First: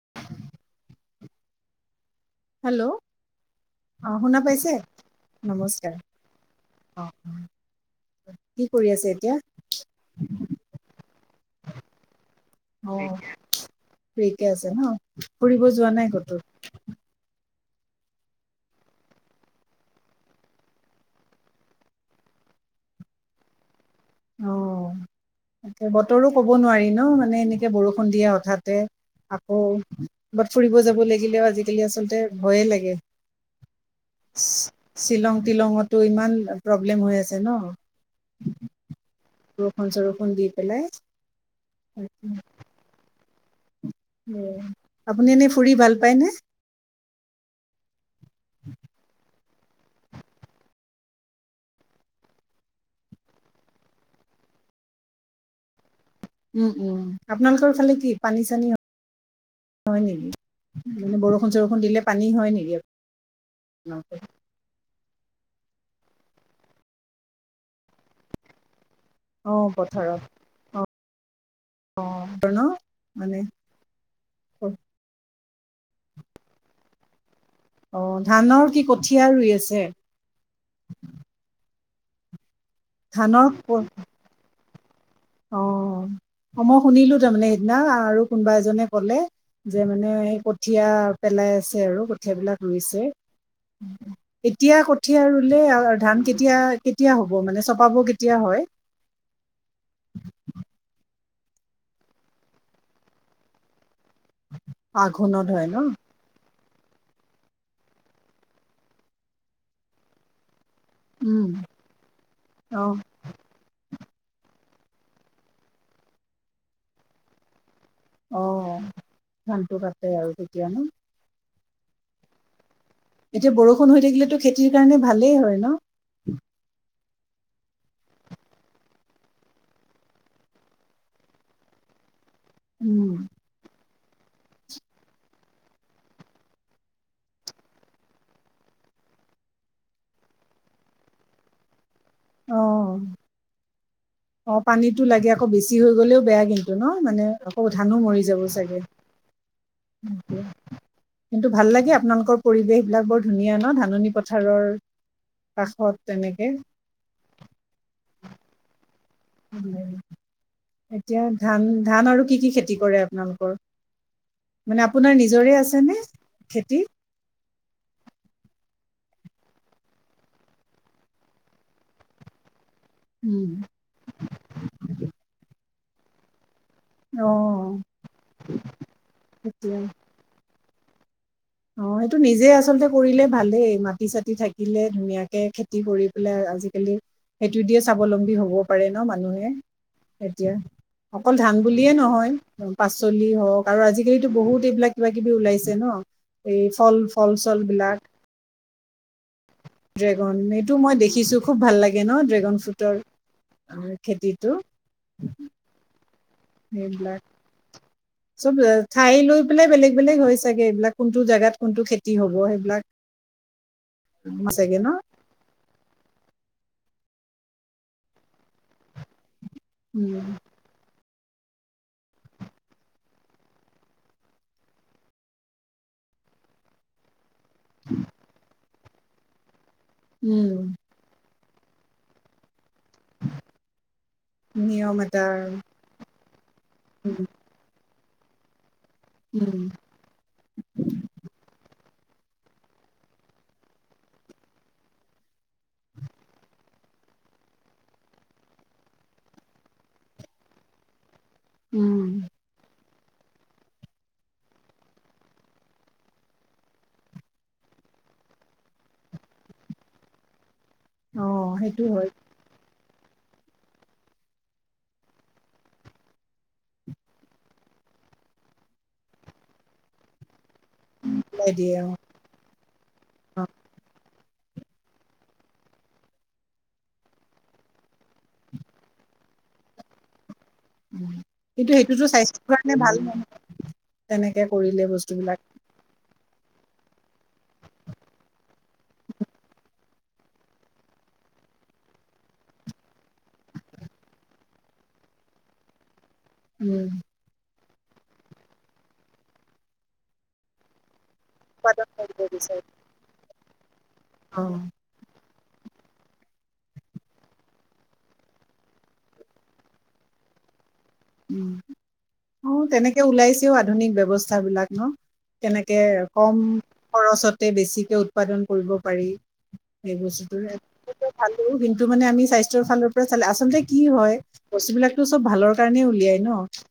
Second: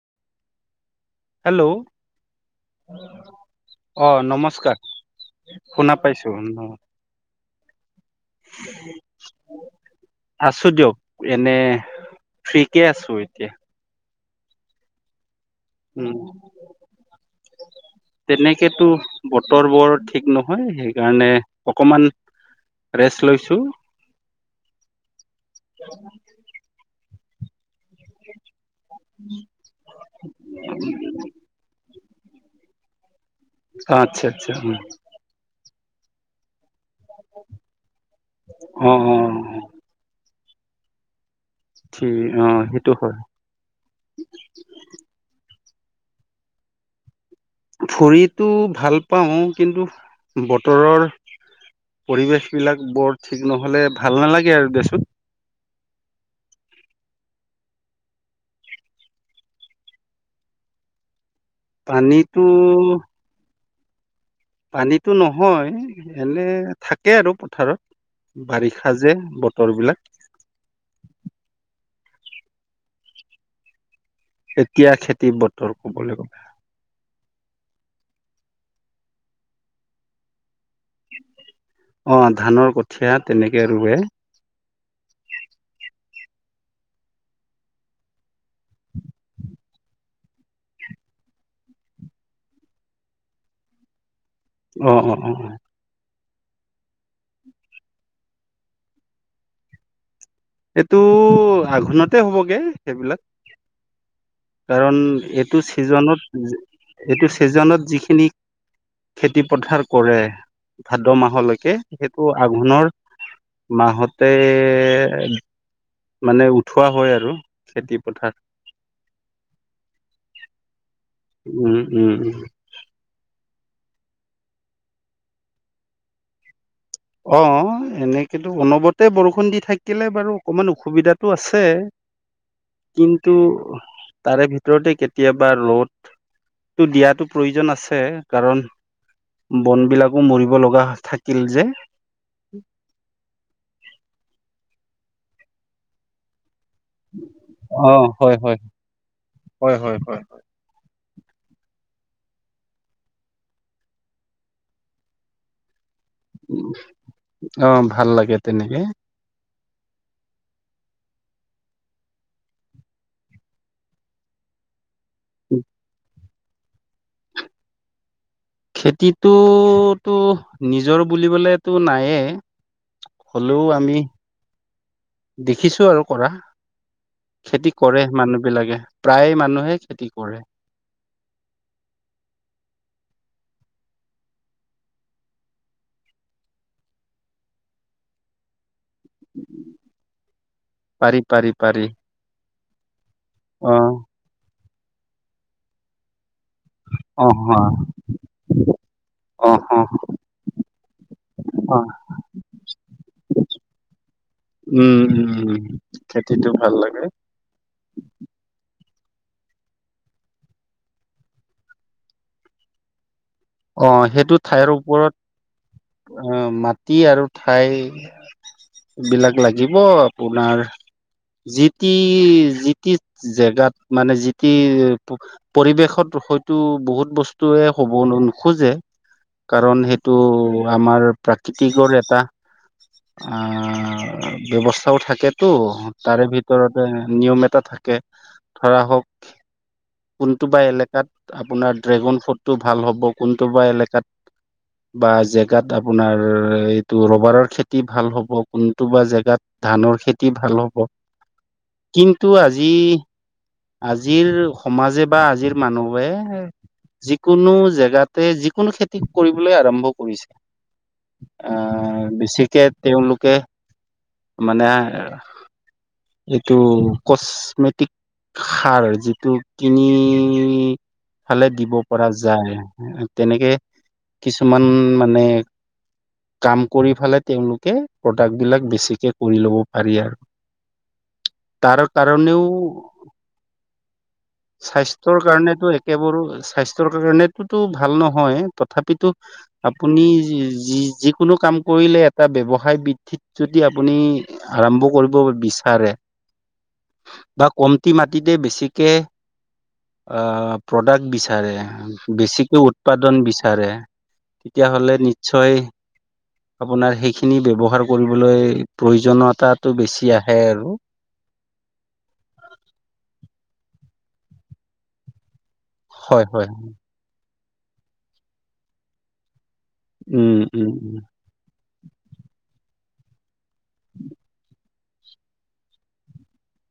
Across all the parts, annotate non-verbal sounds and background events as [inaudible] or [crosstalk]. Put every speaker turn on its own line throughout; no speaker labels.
[inaudible]
Hello.
Hello
অ'
শুনা পাইছে
নমস্কাৰ
নমস্কাৰ
শুনা পাইছোঁ।
অ অ কি কৰি আছে এতিয়া
আছোঁ দিয়ক এনে। ঠিকে আছোঁ এতিয়া।
দেৰীকে আছে ন' ফুৰিব যোৱা
উম
নাই কতো।
তেনেকেতো বতৰ বৰ ঠিক নহয় সেইকাৰণে অকণমান ৰেষ্ট লৈছো।
অ' তাকে বতৰো কব নোৱাৰি ন' মানে এনে বৰষুণ দিয়ে হঠাতে। আকৌ কৰবাত ফুৰিব যাব লাগিলেও আজিকালি আচলতে ভয়ে লাগে।
আচ্ছা আচ্ছা
শ্বিলং, তিলঙত। ত' ইমান প্ৰব্লেম হৈ আছে ন'
অ অ
বৰষুণ-চৰষুণ দি পেলে
থ্ৰী অ' সেইটো হয়।
আপুনি এনেই ফুৰি ভাল পায়নে?
ফুৰিতো ভাল পাও কিন্তু বতৰৰ পৰিৱেশ বিলাক বৰ ঠিক নহ'লে ভাল নালাগে আৰু দেচোন।
উম, উম আপোনালোকৰ ফালে কি পানী-চানী। হয় নেকি, মানে বৰষুণ-চৰষুণ দিলে পানী
পানীতো
হয় নেকি? [unintelligible]
পানীতো নহয় এনে থাকে আৰু পথাৰত বাৰিষা সাজে
অ
বতৰ বিলাক
পথাৰত অ অ' বতৰ ন' মানে
এতিয়া খেতি বতৰ ক'বলৈ গ'লে।
অ ধানৰ কি কঠীয়া ৰুই আছে?
অহ ধানৰ কঠীয়া
ধানৰ
তেনেকে ৰুৱে।
অ অ মই শুনিলো তাৰ মানে সেইদিনা আৰু কোনোবা এজনে কলে। যে মানে সেই কঠীয়া পেলাই আছে আৰু কঠীয়াবিলাক ৰুইছে। এতিয়া
অ অ
কঠীয়া
অ অ
ৰুলে আৰু ধান কে। এতিয়া কেতিয়া হ'ব মানে চপাব কেতিয়া হয়?
এইটো আঘোণতে হ'বগে সেইবিলাক। কাৰণ
আঘোণত
এইটো
হয় ন
ছিজনত। এইটো ছিজনত যিখিনি খেতি পথাৰ কৰে। ভাদ
উম
মাহলৈকে সেইটো
অ
আঘোণৰ মাহত। তাতে মানে উঠোৱা হয় আৰু। খেতি পথাৰ
অ ধানটো কাতে আৰু তেতিয়া নো।
উম উম উম
এতিয়া বৰষুণ হৈ থাকিলেটো খেতিৰ কাৰণে ভালেই হয় ন।
অ এনেকেতো অনবৰতে বৰষুণ দি থাকিলে বাৰু অকমান অসুবিধাটো আছে।
উম
কিন্তু। তাৰে ভিতৰতে কেতিয়াবা ৰ'দটো দিয়াটো প্ৰয়োজন আছে কাৰণ। বন বিলাকো মৰিব লগা থাকিল যে।
অ অ পানীতো লাগে আকৌ বেছি হৈ গ'লেও বেয়া কিন্তু। নহ মানে আকৌ
অ
ধানো মৰি
হয়
যাব
হয়
চাগে।
হয় হয় হয়।
কিন্তু ভাল লাগে আপোনালোকৰ পৰিৱেশ বিলাক বৰ ধুনীয়া ন ধাননি পথাৰৰ কাষত তেনেকে
অ ভাল লাগে তেনেকে
[unintelligible] এতিয়া ধান ধান আৰু কি কি খেতি কৰে আপোনালোকৰ মানে আপোনাৰ নিজৰে আছেনে খেতি
খেতিটোতো নিজৰ বুলিবলেতো নায়ে হলেও আমি দেখিছো আৰু কৰা
অ
খেতি কৰে মানুহ বিলাকে প্ৰায় মানুহে
এতিয়া
খেতি কৰে
অ সেটো নিজে আচলতে কৰিলে ভালেই মাটি চাটি থাকিলে ধুনীয়াকে খেতি কৰি পেলাই আজিকালি সেইটো দিয়ে স্বাৱলম্বী হ'ব পাৰে ন মানুহে এতিয়া
পাৰি
অকল
পাৰি
ধান
পাৰি
বুলিয়ে নহয় চলি হওক
অ
আৰু আজিকালিতো বহুত এইবিলাক কিবা কিবি ওলাইছে ন এই ফল
অ
ফল চল
হ
বিলাক
অ অ
ড্ৰেগন এইটো মই দেখিছোঁ খুব ভাল
অ
লাগে ন ড্ৰেগন ফ্ৰোটৰ
উম উম খেতিটো ভাল লাগে
সেইবিলাক চব ঠাই লৈ পেলাই বেলেগ বেলেগ হয় চাগে এইবিলাক কোনটো জেগাত কোনটো খেতি হব সেইবিলাক
অ সেইটো ঠাইৰ
চাগে ন
ওপৰত অ মাট টি আৰু ঠাই বিলাক লাগিব
উম
আপোনাৰ যিটি যিটি জেগাত মানে যি টি পৰিৱেশত হ য়টো বহুত বস্তুে হব নোখোজে কাৰণ সেইটো
উম
আমাৰ প্ৰাকৃতিকৰ এটা আহ
নিয়ম
ব্যৱস্থাও
এটা
থাকেতো
আৰু।
তাৰে ভিতৰতে
উম
নিয়ম এটা থাকে ধৰা হওঁক,
উম
কোনটোবা এলেকাত আপোনাৰ ড্ৰেগন ফ্ৰুটটো ভাল হ'ব কোনটোবা এলেকাত বা জেগাত আপোনাৰ এই টো ৰবাৰৰ খেতি ভাল হ'ব, কোনটোবা জেগাত ধানৰ খেতি ভাল হ'ব।
উম
কিন্তু আজি আজিৰ সমাজে বা আজিৰ মানুৱে যিকোনো জেগাতে, যিকোনো খেতি কৰিবলৈ আৰম্ভ কৰিছে।
অ সেইটো
আহ,
হয়
বেছিকে তেওঁলোকে মানে। এইটো কচমেটিক সাৰ যিটো কিনি
ওলাই
ফালে দিব
দিয়ে অ
পৰা যায় তেনেকে। কিছুমান মানে কাম কৰি ফালে তেওঁলোকে প্ৰডাক্ট বিলাক বেছিকে কৰি লব পাৰি আৰু।
কিন্তু
তাৰ
সেইটোতো স্বাস্থ্যৰ কাৰণে
কাৰণেও
ভাল নহয়। তেনেকে কৰিলে
স্বাস্থ্যৰ
বস্তুবিলাক
কাৰণেতো একেবোৰো স্বাস্থ্যৰ কাৰণেতোতো ভাল নহয় তথাপিতো আপুনি যি যিকোনো কাম কৰিলে এটা ব্যৱসায় বৃদ্ধিত যদি আপুনি আৰম্ভ কৰিব বিচাৰে।
উম,
বা কমটি মাটিতে বেছিকে অহ প্ৰডাক্ট বি বিচাৰে
উৎপাদন কৰিব
বেছিকে
বিচাৰে।
উৎপাদন বিচাৰে,
অ',
তেতিয়াহলে নিশ্চয় আপোনাৰ সেইখিনি ব্যৱহাৰ কৰিবলৈ প্ৰয়োজনীয়তাটো বেছি আহে আৰু।
উম, অ' তেনেকে ওলাইছেও আধুনিক ব্যৱস্থাবিলাক ন। কেনেকে
হয়
কম
হয়
খৰচতে বেছিকে উৎপাদন কৰিব পাৰি। সেই বস্তুটো
উম উম উম
ভালো কিন্তু টো মানে আমি স্বাস্থ্যৰ ফালৰ পৰা চালে আচলতে কি হয় বস্তু বিলাকো চব ভালৰ কাৰণে উলিয়াই ন।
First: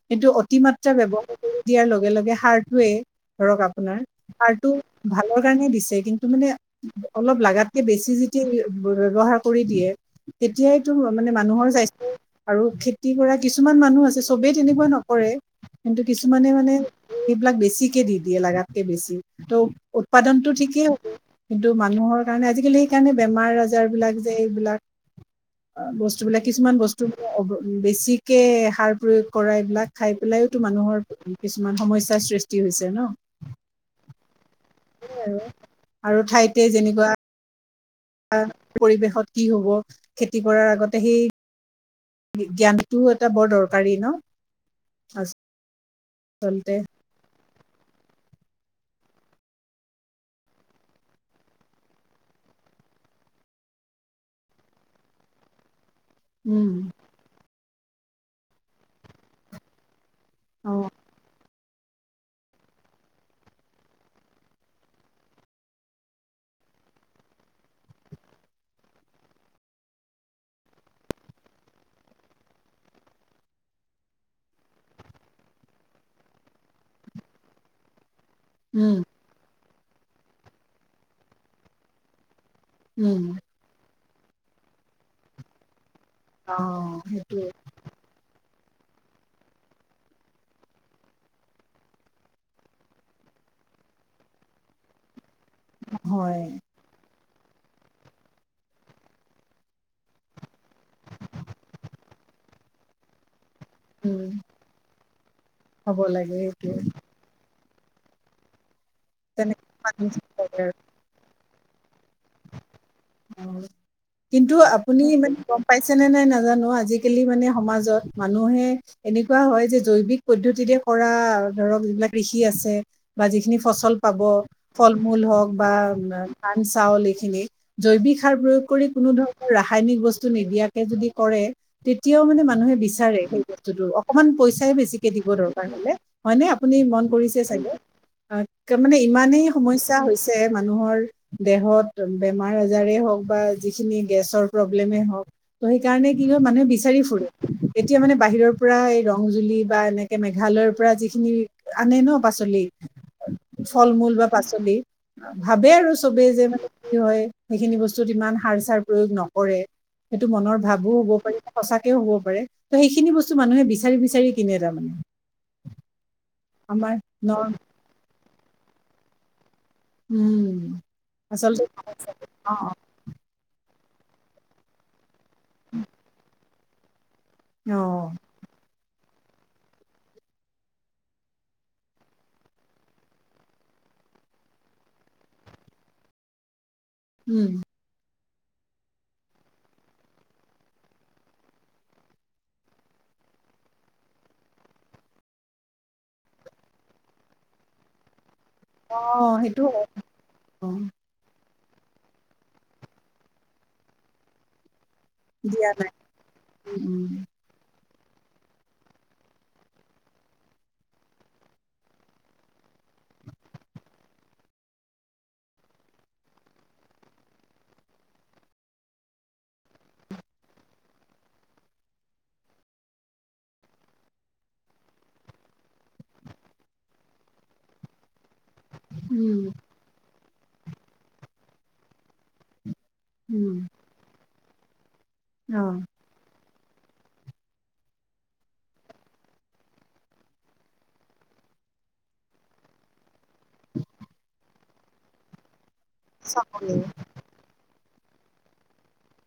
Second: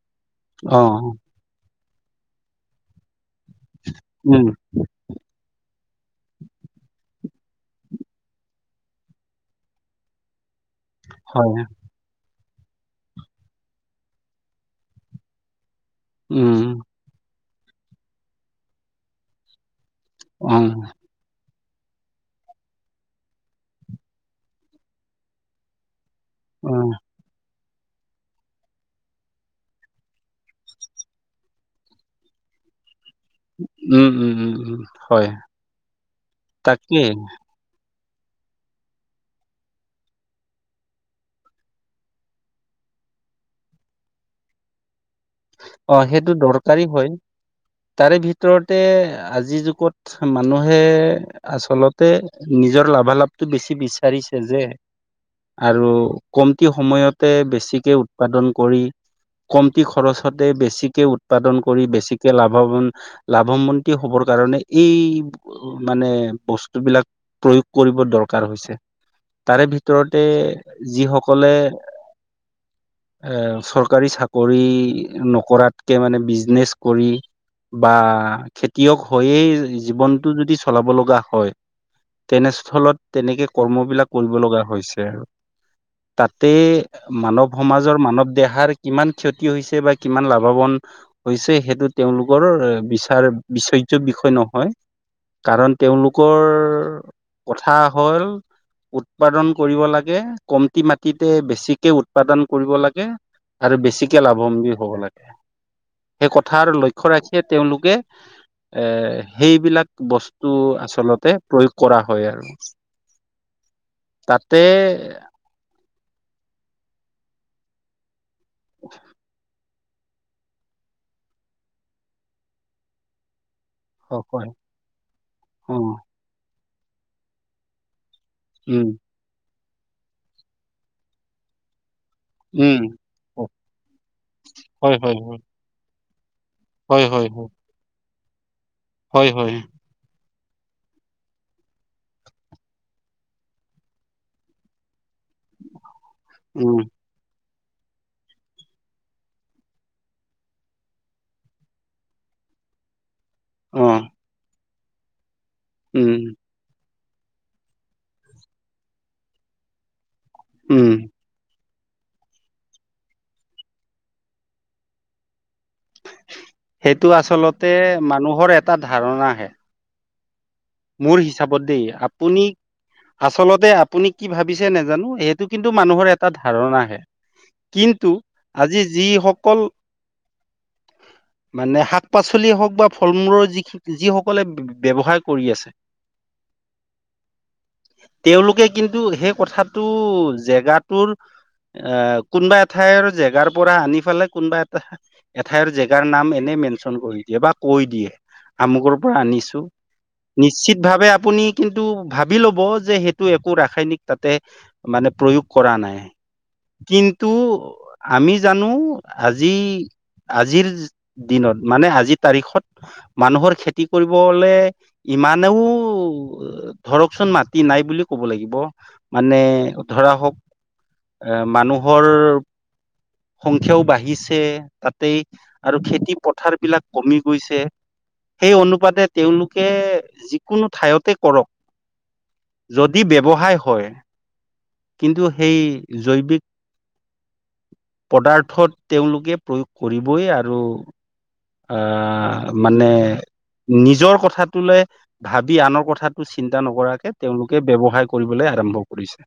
কিন্তটো
অ
অতিমাত্ৰা ব্যৱহাৰ কৰি দিয়াৰ লগে-লগে সাৰটয়ে ধৰক, আপোনাৰ
উম
সাৰটো ভালৰ কাৰণে দিছে। কিন্তু মানে অলপ লাগাতকে বেছি যেতিয়া ব্যৱহাৰ কৰি দিয়ে তেতিয়াই। মানে
হয়
মানুহৰ স্বাস্থ আৰু খেতি কৰা কিছুমান মানুহ আছে চবেই তেনেকুৱা নকৰে। কিন্তু কিছুমানে
উম
মানে এইবিলাক বেছিকে দি দিয়ে লাগাতকে বেছি ত'। উৎপাদনতটো
অ
ঠিকেই হ'ব। কিন্তু মানুহৰ কাৰণে আজিকালি এইকাৰণে বেমাৰ আজাৰ বিলাক যে এইবিলাক বস্তু যিবিলাক
অ
কিছুমান বস্তু বেছিক কে সাৰ প্ৰয়োগ কৰা এইবিলাক খাই পেলাইওতো মানুহৰ কিছুমান সমস্যাৰ সৃষ্টি হৈছে ন।
উম-উম-উম-উম, হয়
আৰু ঠাইতে
তাকেই।
যেনেকুৱা পৰিৱেশত কি হব খেতি কৰাৰ আগতে সেই। জ্ঞানটোও এটা বৰ দৰকাৰী ন।
অ' সেইটো
আচলতে
দৰকাৰী হয় তাৰে ভিতৰত ভিতৰতে আজিৰ যুগত মানুহে আচলতে নিজৰ লাভালাভ। বেছি বিচাৰিছে যে আৰু। কমতি
উম
সময়তে বেছিকে উৎপাদন কৰি কমতি খৰচ। থ
অ
বেছিকৈ উৎপাদন কৰিব। বেছিকে লাভা লাভমন্তি হ'বৰ কাৰণে এই মানে বস্ত বস্তু বিলাক প্ৰয়োগ কৰিব দৰকাৰ হৈছে। তাৰে ভিতৰতে যিসকলে এ চৰকাৰী চাকৰি নকৰাতকে মানে বিজনেচ কৰি বা
উম
খেতিয়ক হৈয়েই। জীৱনটো যদি চলাব লগা হয় তেনেস্থলত
উম
তেনেকে কৰ্মবলাক কৰিব লগা হৈছে আৰু তাতে
অ
মানৱ
সেইটোৱে
সমাজৰ মানৱ দেহাৰ। কিমান ক্ষতি হৈছে বা। কিমান লাভৱান হৈছে সেইটো তেওঁলোকৰ বিচাৰ বিচৰজ্য বিষয় নহয়। কাৰণ তেওঁলোকৰ
হয়
কথা হল উৎপাদন কৰিব লাগে কমতি মাটিতে বেছিকে উৎপাদন কৰিব লাগে। আৰু বেছিকে
উম
লাভম্বী হব লাগে
হ'ব
সেই
লাগে
কথাৰ
সেইটোৱে
লক্ষ্য। ৰাখি তেওঁলোকে এই
তেনেকে
সেইবিলাক বস্তু
মানুহ
আচলতে প্ৰয়োগ কৰা হয় আৰু
কিন্তু
তাতে
আপুনি মানে গম পাইছে নে নাই না নাজানো আজিকালি মানে সমাজত মানুহে এনেকুৱা হয় যে জৈৱিক পদ্ধতিৰে কৰা ধৰক যিবিলাক কৃষি আছে বা যিখিনি ফচল
অ
পাব।
হয়
ফল-মূল হওঁক বা
অ
ধান, চাউল বা যিখিনি জৈৱিক সাৰ প্ৰয়োগ কৰি
উম
কোনো ধৰণৰ ৰাসায়নিক বস্তু নিদিয়াকে যদি কৰে তেতিয়াও মানে মানুহে
উম
বিচাৰে সেই বস্তুটো, অকমান পইচাই
হয়
বেছিকে
হয়
দিব
হয়
দৰকাৰ হ'লে। হয়নে আপুনি
হয়
মন
হয়
কৰিছে
হয়
চাগে, একদম মানে
হয়
ইমানেই
হয়
সমস্যা হৈছে যে মানুহৰ, দেহত বেমাৰ আজাৰে হওক বা যিখিনি গেছৰ প্ৰব্লেমে হওক। ত' সেইকাৰণে কি হয় মানুহে
উম
বিচাৰি ফুৰে। এতিয়া মানে বাহিৰৰ পৰা এই ৰংজুলি বা এনেকে মেঘালয়ৰ পৰা যিখিনি আনে ন বা পাচলি,
অ
ফল মূল বা পাচলি। ভাবে আৰু
উম
চবেই যে মানে কি হয় সেইখিনি বস্তুত ইমান সাৰ চাৰ প্ৰয়োগ নকৰে। সেইটো মনৰ
উম
ভাবোঁ হব পাৰি। সঁচাকেওহ'ব পাৰে, ত' সেইখিনি বস্তু মানুহে বিচাৰি বিচাৰি কিনে তাৰমানে। আমাৰ
সেইটো
ন
আচলতে মানুহৰ এটা ধাৰণা হে।
উম,
মোৰ হিচাপত
আচলতে
দে, আপুনি,
অ অ
আচলতে আপুনি কি ভাবিছে নাজানোঁ সে টো কিন্তু মানুহৰ এটা ধাৰণাহে, কিন্তু
অ
আজি যিসকল মানে শাক পাচলি হওক বা ফল মূলৰ যি-যিসকলে ব্যৱসায় কৰি আছে।
উম,
তেওঁলোকে কিন্তু সেই কথাটো জেগাটোৰ অ', কোনোবা এঠাইৰ জেগাৰ পৰা আনি ফালে কোনোবা এটা এঠাইৰ জেগাৰ নাম এনে মেনচন কৰি দিয়ে বা কৈ দিয়ে, আমুকৰ
অ
পৰা
সেইটো
আনিছোঁ।
হয় অ
চিত ভাৱে আপুনি কিন্তু ভাবি ল'ব যে সেইটো একো ৰাসায়নিক তাতে মানে প্ৰয়োগ কৰা নাই,
উম
কিন্তু আমি জানো আজি আজিৰ দিনত মানে আজিৰ তাৰিখত মানুহৰ খেতি কৰিবলে ইমানেও ধৰকচোন মাটি নাই বুলি ক'ব লাগিব মানে ধৰ ধৰা হওঁক এ মানুহৰ সংখ্যাও বাঢ়িছে তাতেই আৰু খেতি পথাৰ বিলাক কমি গৈছে।
[inaudible]
সেই অনুপাতে
উম
তেওঁলোকে যিকোনো ঠাইতে কৰক। যদি
উম,
ব্যৱসায় হয়। কিন্তু সেই
অ
জৈৱিক পদাৰ্থত তেওঁলোকে প্ৰয়োগ কৰিবই আৰু আ' মানে নিজৰ কথাটোলৈ ভাবি আনক কথা টো চিন্তা
চাকৰি
নকৰাকে তেওঁলোকে ব্যয়ৱসায় কৰিবলৈ আৰম্ভ কৰিছে।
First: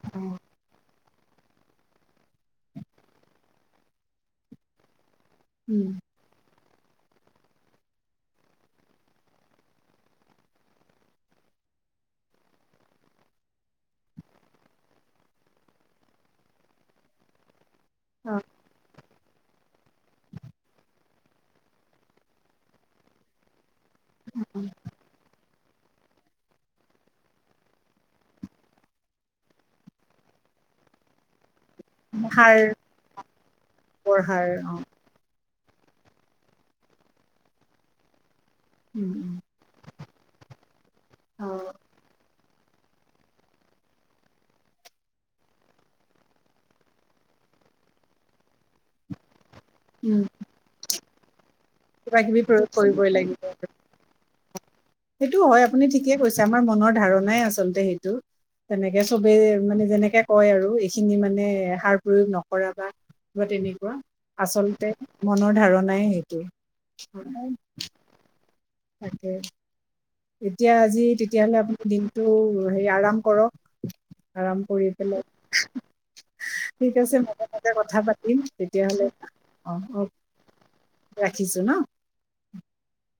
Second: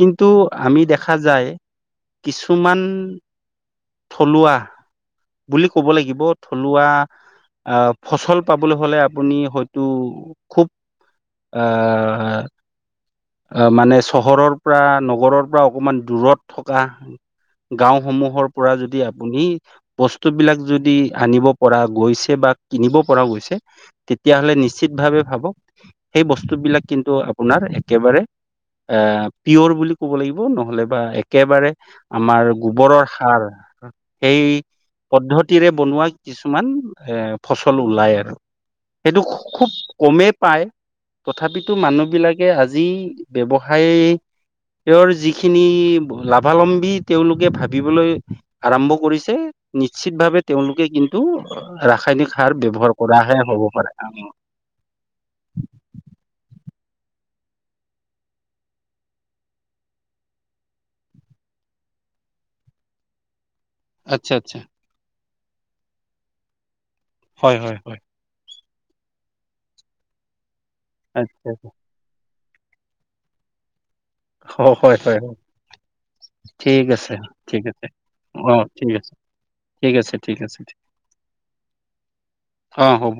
কিন্তু
অ',
আমি দেখ দেখা যায় কিছুমান থলুৱা বুলি
উম
ক'ব লাগিব থলুৱা আ' ফচল পাবলৈ হ'লে আপুনি হয়তো খুব আ' আহ মানে চহৰৰ পৰা নগৰৰ পৰা অকনমান দূৰত থকা গাঁও
অ
সমূহৰ পৰা যদি বস্তু বিলাক যদি আনিব পৰা গৈছে বা কিনিব পৰা গৈছে তেতিয়াহ'লে নিশ্চিত ভাৱে ভাবক সেই বস্তুবিলাক কিন্তু আপোনাৰ একেবাৰে অ পিয়ৰ বুলি ক'ব লাগিব নহ'লে বা একেবাৰে আমাৰ
সাৰ
গোবৰৰ সাৰ
বৰ
সেই
সাৰ অ
পদ্ধতি -তিৰে বনোৱা কিছুমান এ ফচল ওলায় আৰু।
উম
সেইটো
উম
খুব কমেই পায়।
অ
তথাপিতো মানুহ বিলাকে আজি যি ব্যৱসায় তেওঁৰ যিখিনি লাভালম্বী তেওঁলোকে ভাবিবলৈ আৰম্ভ কৰিছে, নিশ্চিত
উম
ভাৱে তেওঁলোকে কিন্তু
কিবা
ৰাসায়নিক
কিবি
সাৰ
প্ৰয়োগ
ব্যৱহাৰ
কৰিবই
কৰাহে
লাগিব
হ'ব
আৰু।
পাৰে।
সেইটো হয়। আপুনি ঠিকেই কৈছে, আমাৰ মনৰ ধাৰণাই আচলতে সেইটো। তেনেকে চবেই মানে যেনেকে কয়, আৰু এইখিনি মানে সাৰ প্ৰয়োগ নকৰা বা বা তেনেক -কুৱা
আচ্ছা আচ্ছা
আচলতে মনৰ ধাৰণাই হেইটো।
হয় হয় হয়
তাকে। এতিয়া আজি
আচ্ছা
তেতিয়াহলে আপোনি দিনটো দিনটো হে আৰাম কৰক। আৰাম
হয়
কৰি
হয় হয়
পেলাই ঠিক আছে। মাজে মাজে কথা পাতিম
অ ঠিক
তেতিয়াহ'লে।
আছে
অ'
ঠিক
অ'।
আছে ঠিক আছে
ৰাখিছো ন'হ?
অ হ'ব।